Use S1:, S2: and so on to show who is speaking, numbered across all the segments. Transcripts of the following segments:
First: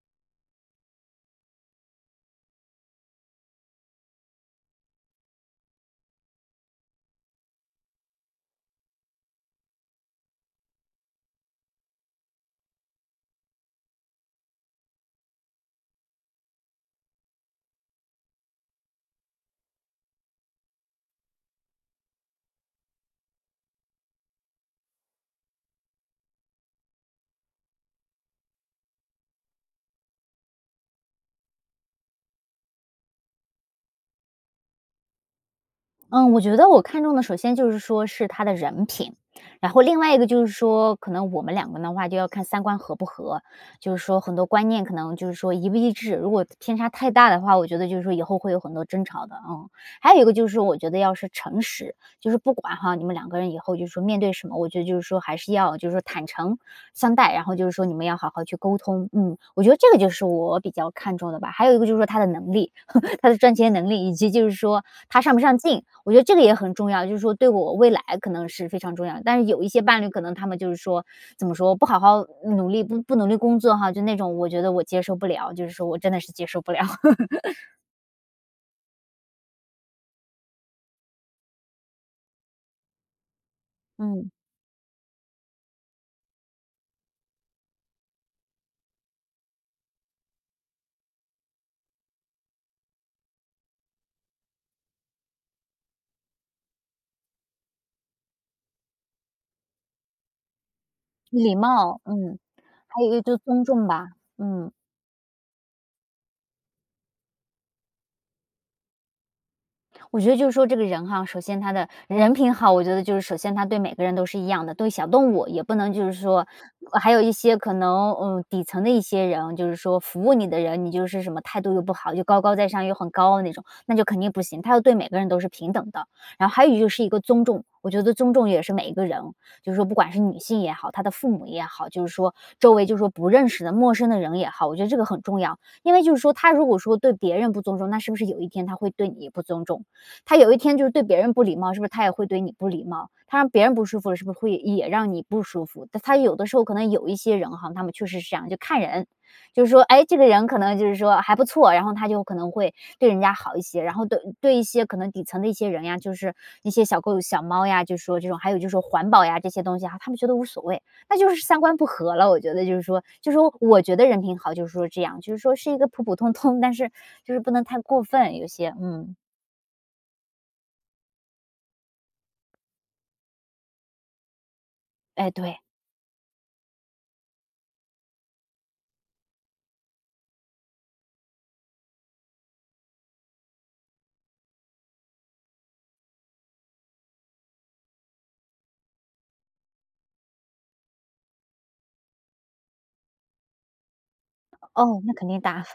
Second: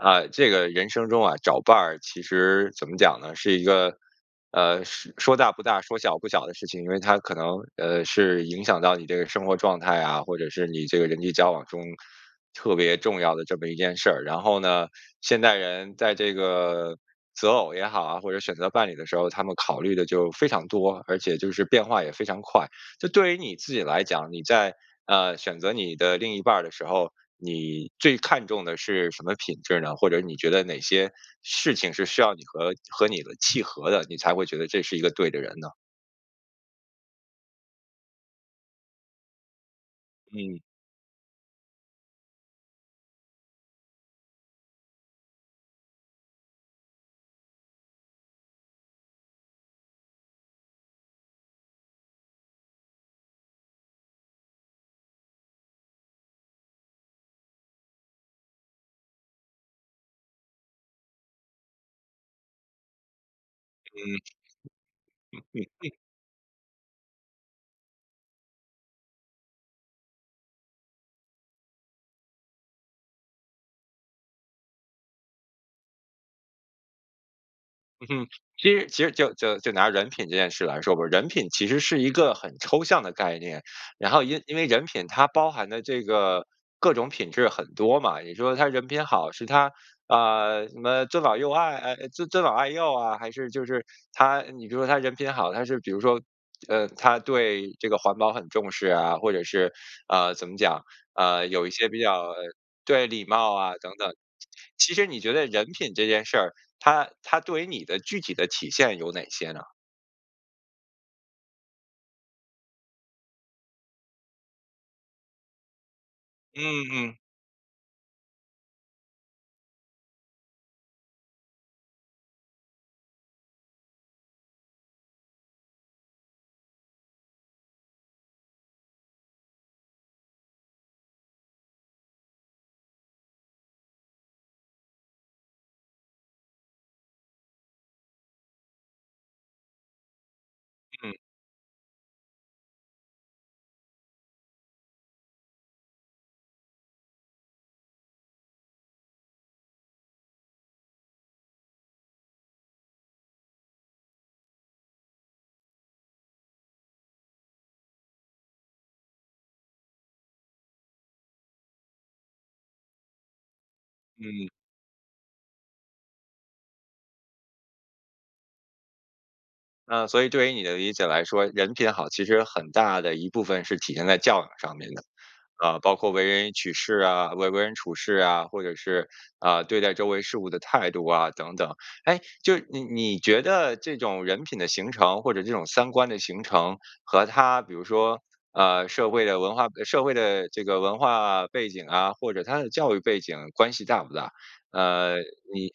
S1: 啊，这个人生中啊，找伴儿，其实怎么讲呢，是一个，呃，说说大不大、说小不小的事情，因为它可能，呃，是影响到你这个生活状态啊，或者是你这个人际交往中，特别重要的这么一件事儿。然后呢，现代人在这个择偶也好啊，或者选择伴侣的时候，他们考虑得就非常多，而且就是变化也非常快。就对于你自己来讲，你在啊，选择你的另一半儿的时候，你最看重的是什么品质呢？或者你觉得哪些事情是需要你和和你的契合的，你才会觉得这是一个对的人呢？
S2: 嗯，我觉得我看中的首先就是说是他的人品，然后另外一个就是
S1: 嗯。
S2: 说，可能我们两个的话就要看三观合不合，就是说很多观念可能，就是说一不一致，如果偏差太大的话，我觉得就是说以后会有很多争吵的，嗯。还有一个就是我觉得要是诚实，就是不管，哈，你们两个人以后，就是说面对什么，我觉得就是说还是要，就是说坦诚相待，然后就是说你们要好好去沟通，嗯。我觉得这个就是我比较看重的吧，还有一个就是说他的能力，他的赚钱能力，以及就是说他上不上进，
S1: 嗯。
S2: 我觉得这个也很重要，就是说对我未来可能是非常重要，但是有一些伴侣可能他们就是说怎么说不好好努力不努力工作哈，就那种我觉得我接受不了，就是说我真的是接受不了。
S1: 嗯哼，其实其实就就就拿人品这件事来说吧，人品其实是一个很抽象的概念。然后
S2: 嗯。
S1: 因因为人品它包含的这个各种品质很多嘛，你说他人品好，是他啊，什么尊老幼爱呃呃，尊尊老爱幼啊，还是就是他你比如说他人品好，他是比如说呃，他对这个环保很重视啊，或者是，呃，怎么讲？呃，
S2: 礼
S1: 有一些比
S2: 貌，
S1: 较
S2: 嗯。还
S1: 对，
S2: 有一个
S1: 礼
S2: 就是
S1: 貌
S2: 尊
S1: 啊
S2: 重
S1: 等
S2: 吧，
S1: 等。
S2: 嗯。
S1: 其实你觉得人品这件事儿，它它对于你的具体的体现有哪些呢？
S2: 我觉得就是说这个人哈，首先他的人品好，我觉得就是首先他对每个人都是一样的，对小动物也不能就是说
S1: 嗯
S2: 还
S1: 嗯。
S2: 有一些可能嗯，底层的一些人，就是说服务你的人，你就是什么态度又不好、又高高在上、又很高傲的那种，那就肯定不行，他要对每个人都是平等的。然后还有就是一个尊重，我觉得尊重也是每一个人，就是说不管是女性也好，他的父母也好，就是说周围，就是说不认识的陌生的人也好，我觉得这个很重要。因为就是说，他如果说对别人不尊重，那是不是有一天他会对你也不尊重，他有一天就是对别
S1: 嗯。
S2: 人不礼貌，是不是他也会对你不礼貌，他让别人不舒服了，是不是会也让你不舒服，他他有的时候可能有一些人哈，他们确实是这样，就看人。就是说，诶，这个人可能就是说还不错，然后他就可能会对人家好一些，然后对对一些可能底层的一些人呀，就是一些小狗小猫呀，就是说这种还有就说环保呀这些东西啊，他们觉得无所谓，那就是三观不和了，我觉得就是说。就是说我觉得人品
S1: 嗯。
S2: 好，就是说这样，就是说是一个普普通通，但是就是不能太过分，有些，嗯。
S1: 啊，所以对于你的理解来说，人品好，其实很大的一部分是体现在教养上面的。
S2: 哎，对。
S1: 啊，包括为人取事啊，为为人处事啊，或者是，啊，对待周围事物的态度啊等等。诶，就是，你你觉得这种人品的形成或者这种三观的形成，和他比如说，呃，社会的文化背社会的这个文化背景啊，或者他的教育背景关系大不大？
S2: 哦，那
S1: 呃，
S2: 肯定大。
S1: 你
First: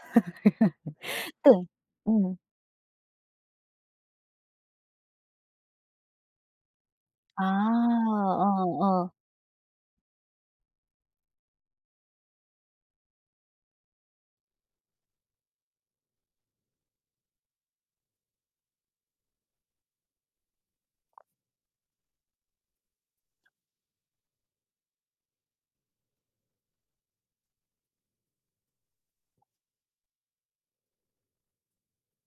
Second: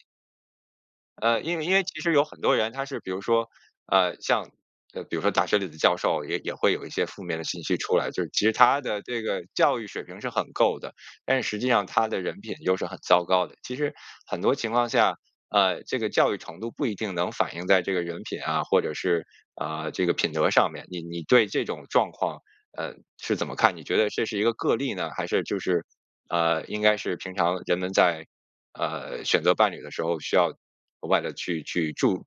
S1: 呃，
S2: 对，
S1: 因为因为其实有
S2: 嗯。
S1: 很多人他是比如说，呃，像，呃，比如说大学里的教授，也也会有一些负面的
S2: 啊，
S1: 信息出来。就其实
S2: 嗯
S1: 他的
S2: 嗯。
S1: 这个教育水平是很够的，但实际上他的人品又是很糟糕的。其实很多情况下，啊，这个教育程度不一定能反映在这个人品啊，或者是，啊，这个品德上面。你你对这种状况，呃，是怎么看？你觉得这是一个个例呢，还是就是，啊，应该是平常人们在，呃，选择伴侣的时候需要额外地去去注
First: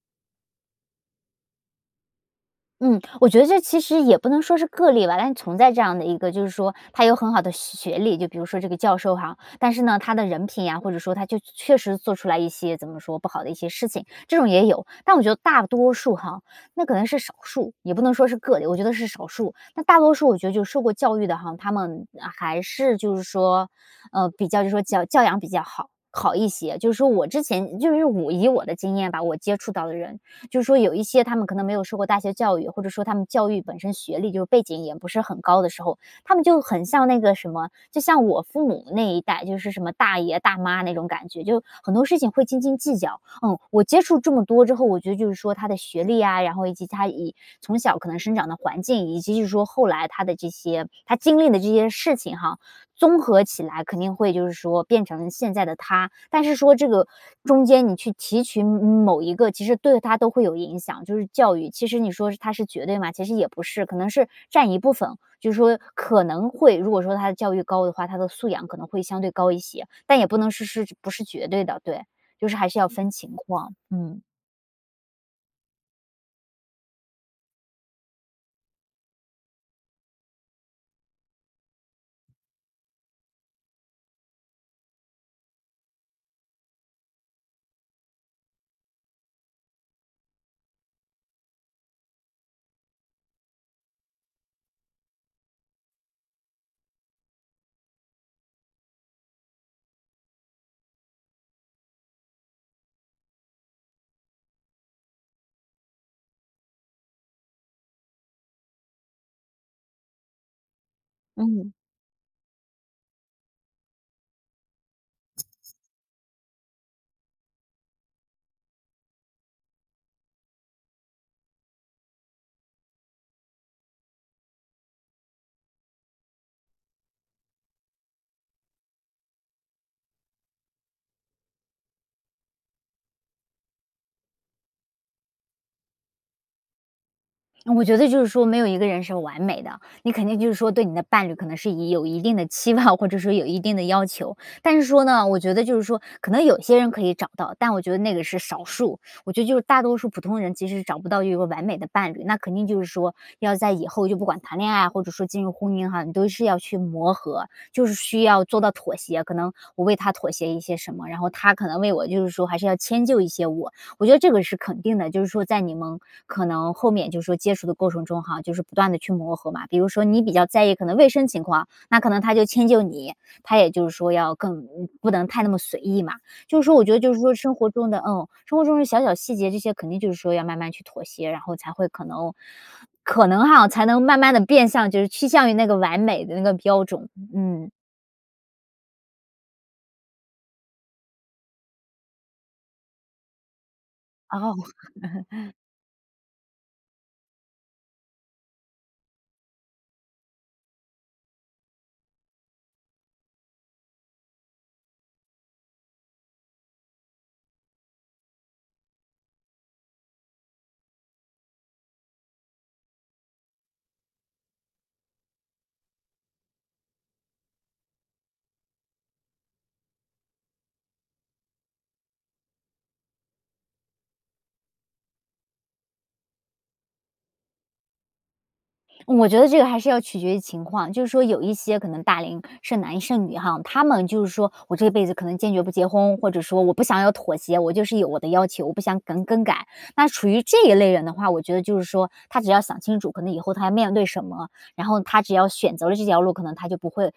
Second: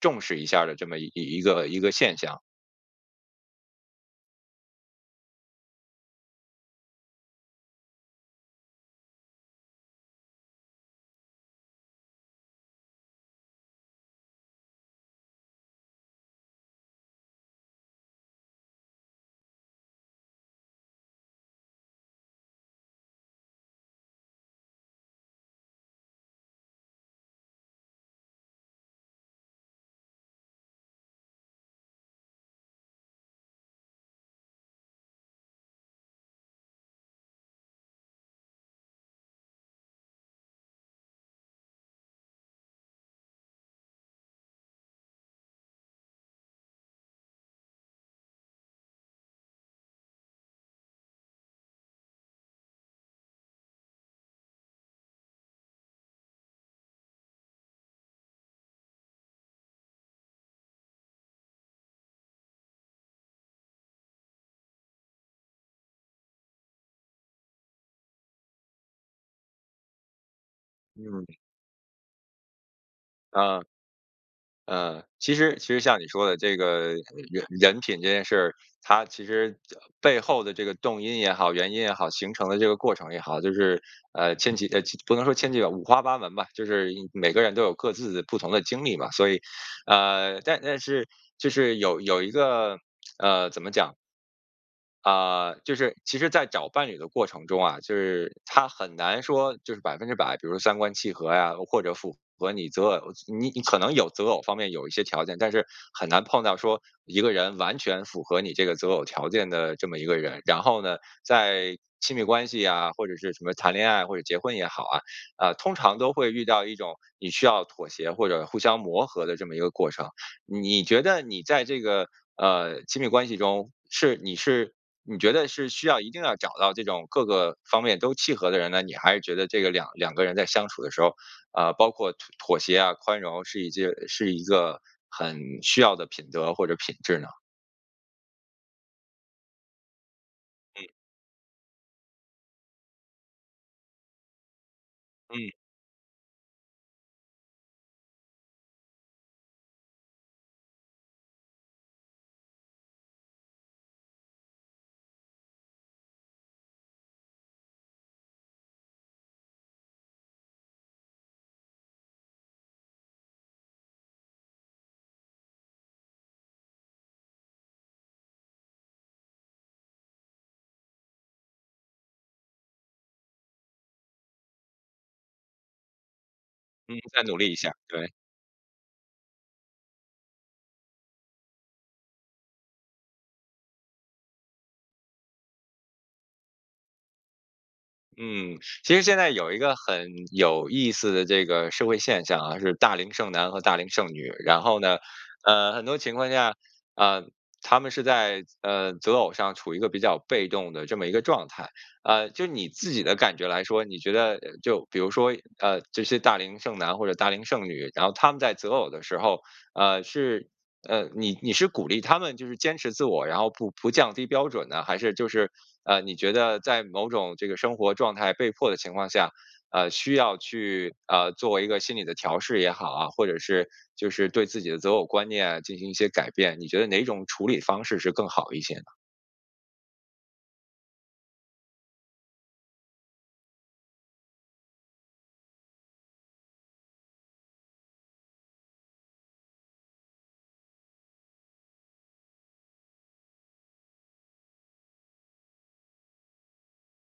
S1: 重视一下儿的这么一一个一个现象？
S2: 嗯，我觉得这其实也不能说是个例吧。但存在这样的一个就是说他有很好的学学历，就比如说，这个教授哈，但是呢他的人品呀，或者说他就确确实做出来一些怎么说，不好的一些事情，这种也有。但我觉得大多数哈那可能是少数，也不能说是个例，我觉得是少数，那大多数我觉得就是受过教育的哈，他们还是就是说，呃，比较就是说教养比较好好一些。就是说我之前就是我以我的经验吧，我接触到的人，就是说有一些他们可能没有受过大学教育，或者说他们教育本身，学历就背景也不是很高的时候，他们就很像那个什么，就像我父母那一代，就是什么大爷大妈那种感觉，就很多事情会斤斤计较，嗯。我接触这么多之后，我觉得就是说他的学历啊，然后以及他以从小可能生长的环境，以及就是说后来他的这些他经历的这些事情哈，综合起来肯定会，就是说变成现在的他。但是说这个中间你去提取某某一个，其实对他都会有影响，就是教育，其实你说它是绝对吗？其实也不是，可能是占一部分，就是说可能会如果说他的教育高的话，他的素养可能会相对高一些。但也不能是是不是
S1: 嗯。
S2: 绝对的，对。就是还是要分情
S1: 啊，
S2: 况。嗯。
S1: 呃，其实其实像你说的这个人人品这件事儿，它其实这背后的这个动因也好，原因也好，形成的这个过程也好，就是，呃，千奇呃，不能说千奇吧，五花八门吧，就是每个人都有各自不同的经历吧。所以，呃，但但是就是有有一个，呃，怎么讲？啊，就是，其实在找伴侣的过程中啊，就是它很难说就是100%，比如三观契合呀，或者符合你择偶你你可能有择偶方面有一些条件，但是很难碰到说，一个人完全符合你这个择偶条件的这么一个人。然后呢，
S2: 嗯。
S1: 在亲密关系呀，或者是什么谈恋爱或者结婚也好啊，呃，通常都会遇到一种你需要妥协、或者互相磨合的这么一个过程。你觉得你在这个，呃，亲密关系中，是你是你觉得是需要一定要找到这种各个方面都契合的人呢？你还是觉得这个两两个人在相处的时候，呃，包括妥妥协啊、宽容是一件是一个很需要的品德或者品质呢？
S2: 我觉得就是说没有一个人是完美的。你肯定就是说对
S1: 嗯。
S2: 你的伴侣可能是也有一定的期望或者说有一定的要求，但是说呢，我
S1: 嗯。
S2: 觉得就是说，可能有些人可以找到，但我觉得那个是少数。我觉得就是大多数普通人其实是找不到有一个完美的伴侣。那肯定就是说，要在以后就不管谈恋爱啊、或者说进入婚姻哈，你都是要去磨合。就是需要做到妥协，可能我为他妥协一些什么，然后他可能为我就是说还是要迁就一些我。我觉得这个是肯定的，就是说在你们可能后面就是说接触的过程中哈，就是不断地去磨合嘛。比如说你比较在意可能卫生情况，那可能她就迁就你，她也就是说要更嗯，不能太那么随意嘛。就是说我觉
S1: 嗯，
S2: 得就是
S1: 再
S2: 说
S1: 努力一
S2: 生
S1: 下
S2: 活
S1: 儿，
S2: 中的
S1: 对。
S2: 嗯，生活中的小小细节，这些肯定就是说要慢慢去妥协，然后才会可能可能哈，才能慢慢地变向就是趋向于那个完美的那个标准。嗯。
S1: 嗯，其实现在有一个很有意思的这个社会现象啊，是大龄剩男和大龄剩女。
S2: 哦。
S1: 然后呢，呃，很多情况下，呃，他们是在，呃，择偶上处于一个比较被动的这么一个状态。啊，就你自己的感觉来说，你觉得呃，就比如说，呃，这些大龄剩男或者大龄剩女，然后他们在择偶的时候，呃，是呃，你你是鼓励他们，就是坚持自我，然后不不降低标准呢？还是就是，呃，你觉得在某种这个生活状态被迫的情况下，呃，需要去，呃，做一个心理的调试也好啊，或者是就是对自己的择偶观念进行一些改变。你觉得哪种处理方式是更好一些呢？
S2: 我觉得这个还是要取决于情况。就是说有一些可能大龄剩男剩女哈，他们就是说：“我这辈子可能坚决不结婚”，或者说“我不想要妥协，我就是有我的要求，我不想更-更改。”那处于这一类人的话，我觉得就是说他只要想清楚，可能以后他要面对什么，然后他只要选择了这条路，可能他就不会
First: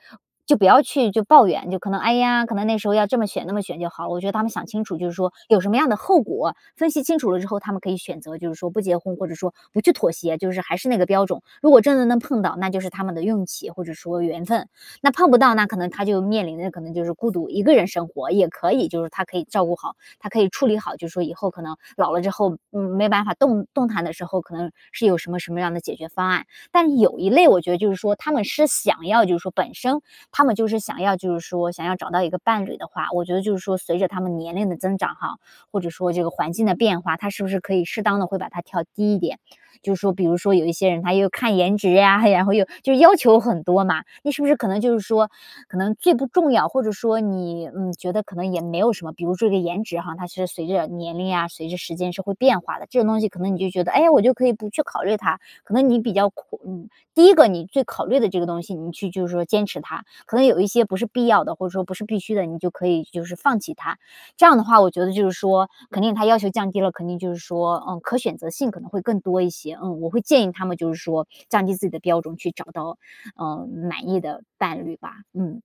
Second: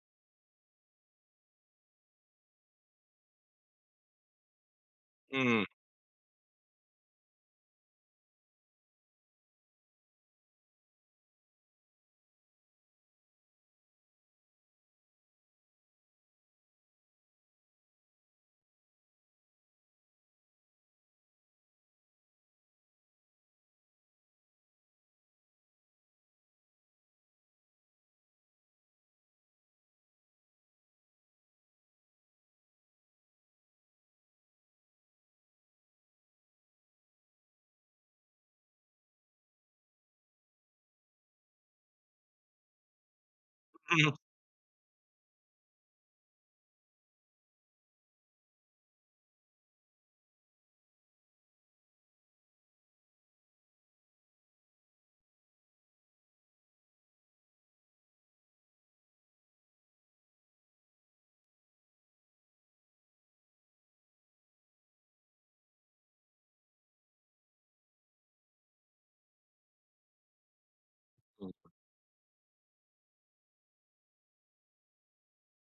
S2: 就不要去就抱怨。就可能：“哎呀，可能那时候要这么选、那么选就好了。“我觉得他们想清楚就是说有什
S1: 嗯。
S2: 么样的后果，分析清楚了之后，他们可以选择就是说不结婚，或者说不去妥协，就是还是那个标准。如果真的能碰到，那就是他们的运气，或者说缘分。那碰不到，那可能他就面临着，可能就是孤独，一个人生活也可以。就是他可以照顾好，他可以处理好，就是说以后可能老了之后嗯，没办法动动弹的时候，可能是有什么什么样的解决方案。但有一类我觉得就是说他们是想要就是说，本身他们就是想要就是说想要找到一个伴侣的话，我觉得就是说，随着他们年龄的增长哈，或者说这个环境的变化，他是不是可以适当地会把它调低一点。就是说比如说有一些人他又看颜值呀，然后又就要求很多嘛。
S1: 嗯。
S2: 那是不是可能就是说可能最不重要，或者说你，嗯，觉得可能也没有什么，比如说这颜值哈，它是随着年龄啊，随着时间是会变化的，这种东西可能你就觉得：“哎呀，我就可以不去考虑它。”可能你比较苦嗯，第一个你最考虑的这个东西，你去就是说坚持它。可能有一些不是必要的，或者说不是必须的，你就可以就是放弃它。这样的话，我觉得就是说肯定他要求降低了肯定就是说，嗯，可选择性可能会更多一些。嗯，我会建议他们就是说降
S1: 嗯。
S2: 低自己的标准，去找到，呃，满意的伴侣吧。嗯。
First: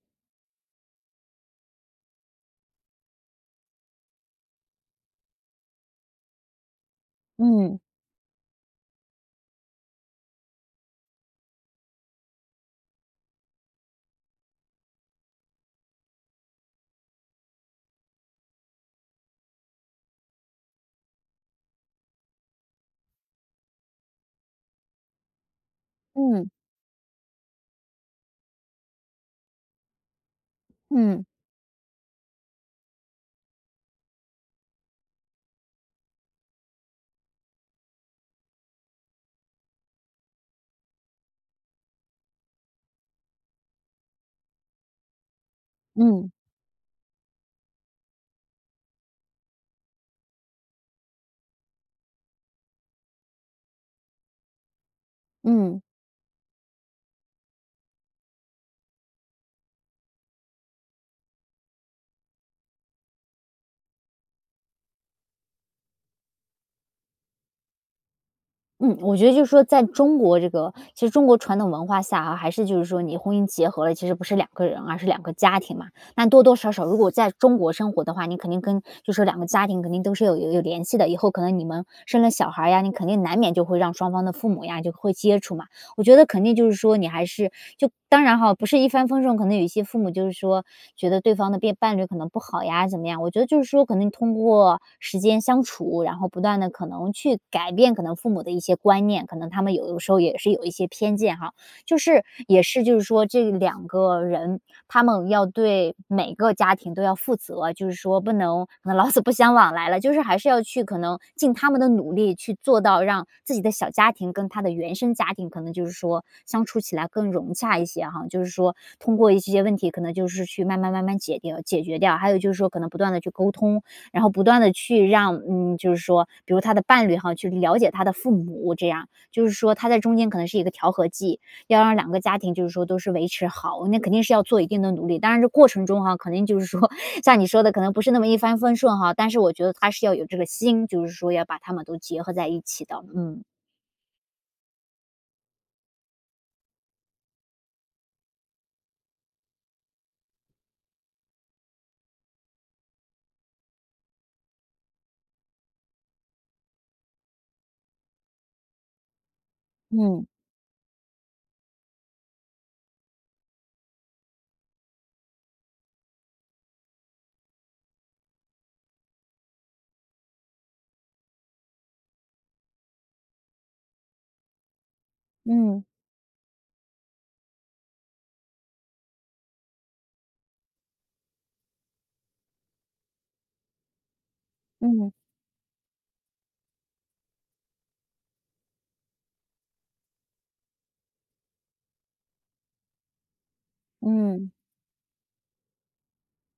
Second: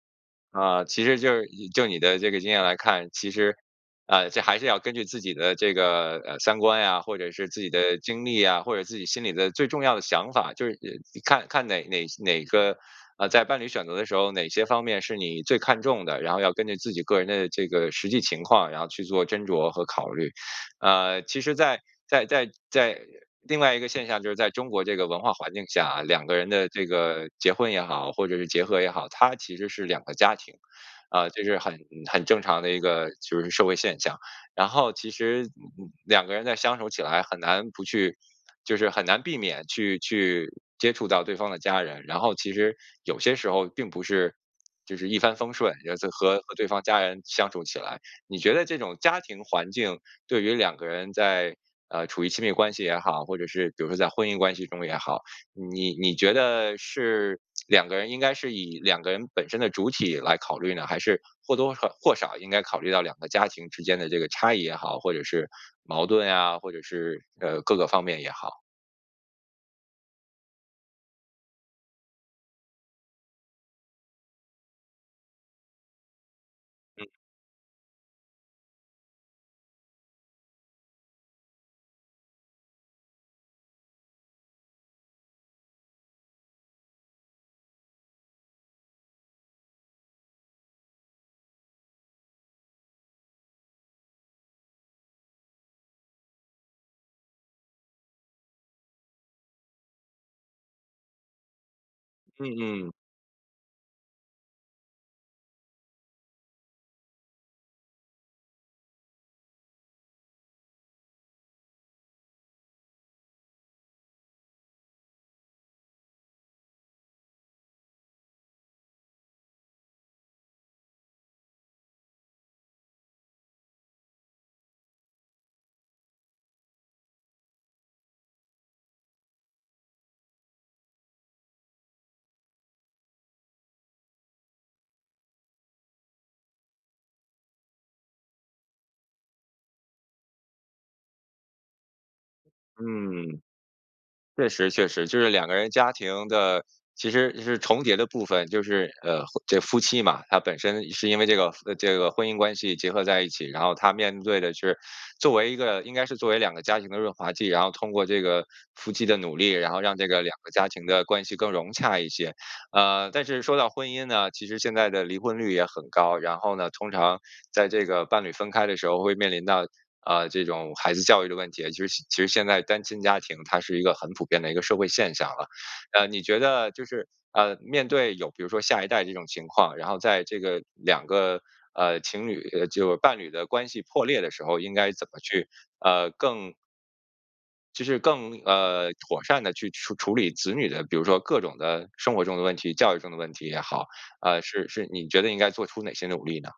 S1: 呃，其实就是以就你的这个经验来看，其实，啊，这还是要根据自己的这个，啊，三观呀，或者是自己
S2: 嗯。
S1: 的经历呀，或者自己心里的最重要的想法，就是喏看看哪哪些哪个，呃，在伴侣选择的时候，哪些方面是你最看重的，然后要根据自己个人的这个实际情况，然后去做斟酌和考虑。呃，其实在在在在另外一个现象，就是在中国这个文化环境下啊，两个
S2: 嗯。
S1: 人的这个结婚也好，或者是结合也好，它其实是两个家庭，
S2: 嗯。
S1: 啊，这是很嗯，很正常的一个，就是社会现象。然后其实，嗯，两个人在相守起来很难不去就是很难避免去去接触到对方的家人。然后其实有些时候并不是就是一帆风顺，然后再
S2: 嗯。
S1: 和和对方家人相处起来。你觉得这种家庭环境，对于两个人在呃，处于亲密关系也好，或者是比如说在婚姻关系中也好，
S2: 嗯。
S1: 你你觉得是两个人应该是以两个人本身的主体来考虑呢，还是或多贺或少应该考虑到两个家庭之间的这个差异也好，或者是矛盾呀，或者是，呃，各个方面也好？
S2: 嗯，我觉得就是说在中国这个其实中国传统文化下啊，还是就是说你婚姻结合了，其实不是两个人，而是两个家庭嘛。那多多少少如
S1: 嗯。
S2: 果在中国生活的话，你肯定跟就是说两个家庭肯定都是有有有联系的，以后可能你们生了小孩儿呀，你肯定难免就会让双方的父母呀就会接触嘛。我觉得肯定就是说你还是就当然哈，不是一帆风顺，可能有一些父母就是说，觉得对方的变伴侣可能不好呀怎么样。我觉得就是说可能通过时间相处，然后不断地可能去改变可能父母的一些观念，可能他们有的时候也是有一些偏见哈。就是
S1: 嗯
S2: 也是
S1: 嗯。
S2: 就是说这两个人，他们要对每个家庭都要负责，就是说不能老死不相往来了。就是还是要去可能尽他们的努力，去做到让自己的小家庭跟他的原生家庭可能就是说，相处起来更融洽一些哈。就是说通过一些问题可能就是去慢慢慢慢解掉解决掉。还有就是说可能不断地去沟通，然后不断地去让，嗯，就是说比如说他的伴侣哈去了解他的父母，这样。就是说他在中间可能是一个调和剂，要让两个家庭就是说都是维持好，那肯定是要做一定的努力。当然这过程中哈肯定就是说，像你说的可能不是那么一帆风顺哈，但是我觉得他是要有这个心，就是说要把他们都结合在一起的，
S1: 嗯，
S2: 嗯。
S1: 确实确实。就是两个人家庭的其实是重叠的部分，就是呃，婚这夫妻嘛，他本身是因为这个夫这个婚姻关系结合在一起。然后他面对的是作为一个应该是作为两个家庭的润滑剂，然后通过这个夫妻的努力，然后让这个
S2: 嗯。
S1: 两个家庭的关系更融洽一些。呃，但是说到婚姻呢，其实现在的离婚率也很高，然后呢，通常在这个伴侣分开的时候会面临到，呃，这种孩子教育的问题，其实其实现在单亲家庭它是一个很普遍的一个社会现象了。
S2: 嗯。
S1: 呃，你觉得就是，呃，面对有比如说下一代这种情况，然后在这个两个，呃，情侣就伴侣的关系破裂的时候，应该怎
S2: 嗯。
S1: 么去，呃，更其实更呃，妥善地去处处理子女的比如说各种的生活中的问题，教育中的问题也好，呃，
S2: 嗯。
S1: 是是你觉得应该做出哪些努力呢？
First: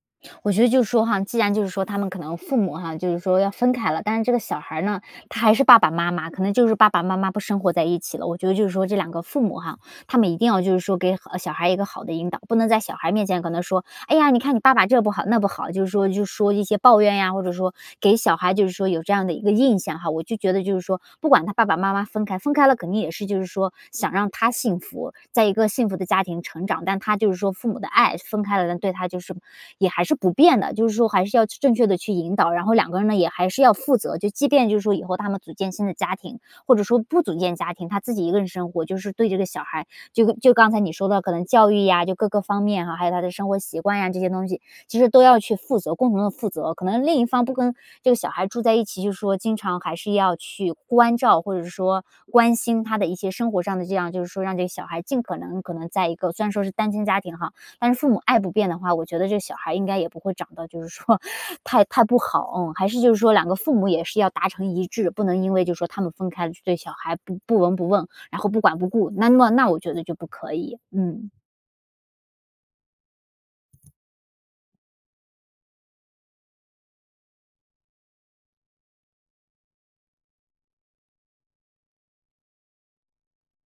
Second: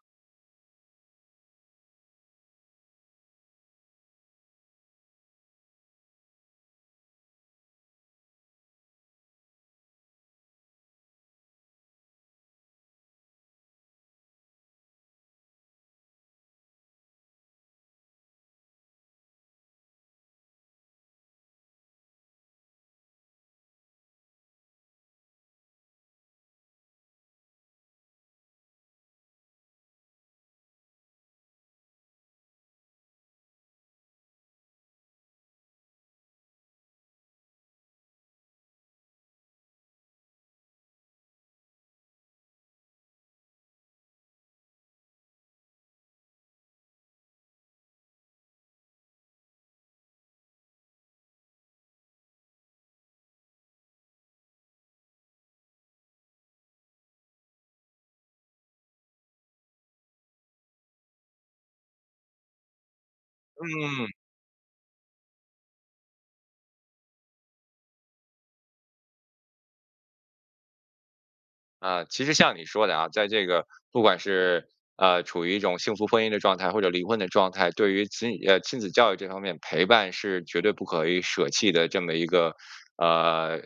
S2: 我觉得就是说哈既然就是说他们可能父母哈，就是说要分开了，但是这个小孩儿呢，他还是爸爸妈妈可能就是爸爸妈妈不生活在一起了。我觉得就是说，这两个父母哈，他们一定要就是说给好小孩一个好的引导，不能在小孩面前跟他说，“哎呀，你看你爸爸这不好那不好”，就是说就说一些抱怨呀，或者说给小孩就是说有这样的一个印象哈。我就觉得就是说不管他爸爸妈妈分开分开了，肯定也是就是说想让他幸福在一个幸福的家庭成长，但他就是说父母的爱分开了，对他就是也还是不变的。就是说还是要去正确地去引导，然后两个人呢也还是要负责，就即便就是说以后他们组建新的家庭，或者说不组建家庭，他自己一个人生活，就是对这个小孩，就就刚才你说的可能教育呀就各个方面，还有他的生活习惯呀这些东西，其实都要去负责、共同地负责，可能另一方不跟这个小孩住在一起，就是说经常还是要去关照，或者是说关心他的一些生活上的这样就是说让这个小孩尽可能可能在一个虽然说是单亲家庭哈，但是父母爱不变的话，我觉得这小孩应该也不会长得就是说 太太不好。嗯，还是就是说两个父母也
S1: 嗯。
S2: 是要达成一致，不能因为就是说他们分开就对小孩不不闻不问，然后不管不顾，那那那我觉得就不可以。嗯。
S1: 啊，其实像你说的啊，在这个不管是，呃，处于一种幸福婚姻的状态或者离婚的状态，对于子女呃，亲子教育这方面，陪伴是绝对不可以舍弃的这么一个，呃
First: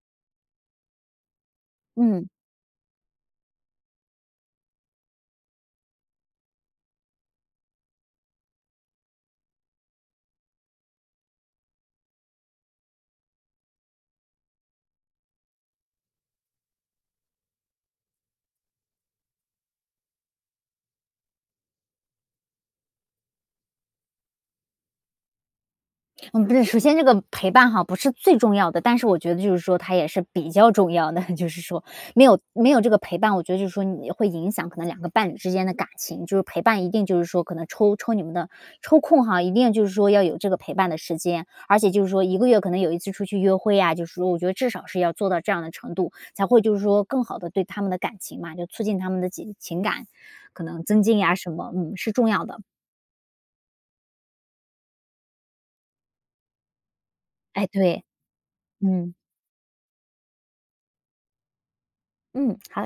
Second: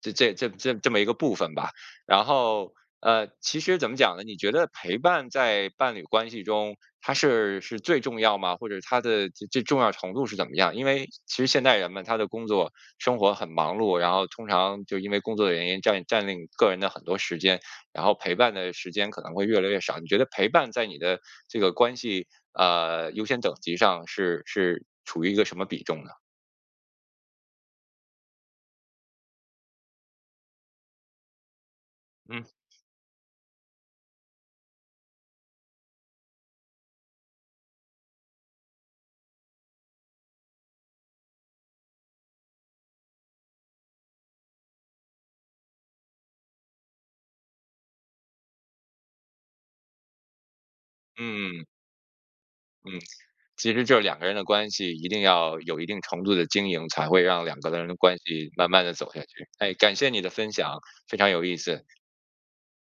S1: 这这这这么一个部分吧。然
S2: 嗯。
S1: 后呃，其实怎么讲呢？你觉得陪伴在伴侣关系中它是是最重要吗？或者它的这-这重要程度是怎么样？因为其实现代人嘛，他的工作生活很忙碌，然后通常就因为工作的原因，占领占领个人的很多时间，然后陪伴的时间可能会越来越少。你觉得陪伴在你的这个关系啊，优先等级上是是处于一个什么比重呢？
S2: 嗯不是，首先这个陪伴哈不是最重要的，但是我觉得就是说它也是比较重要的，就是说。没有
S1: 嗯。
S2: 没有这个陪伴，我觉得就是说你会影响可能两个伴侣之间的感情。就是陪伴一定就是说，可能抽抽你们的抽空哈，一定就是说要有这个陪伴的时间。而且就是说1个月可能有1次出去约会呀，就是说我觉得至少是要做到这样的程度，才会就是说更好地对他们的感情嘛，就促进他们的情情感，可能增进呀什
S1: 嗯嗯。
S2: 么嗯，是重要的。
S1: 嗯，其实就两个人的关系一定要，有一定程度的经营，才会让两
S2: 哎，
S1: 个人的
S2: 对。
S1: 关系慢慢地走
S2: 嗯。
S1: 下去。哎，感谢你的分享，非常有意思。
S2: 嗯，好。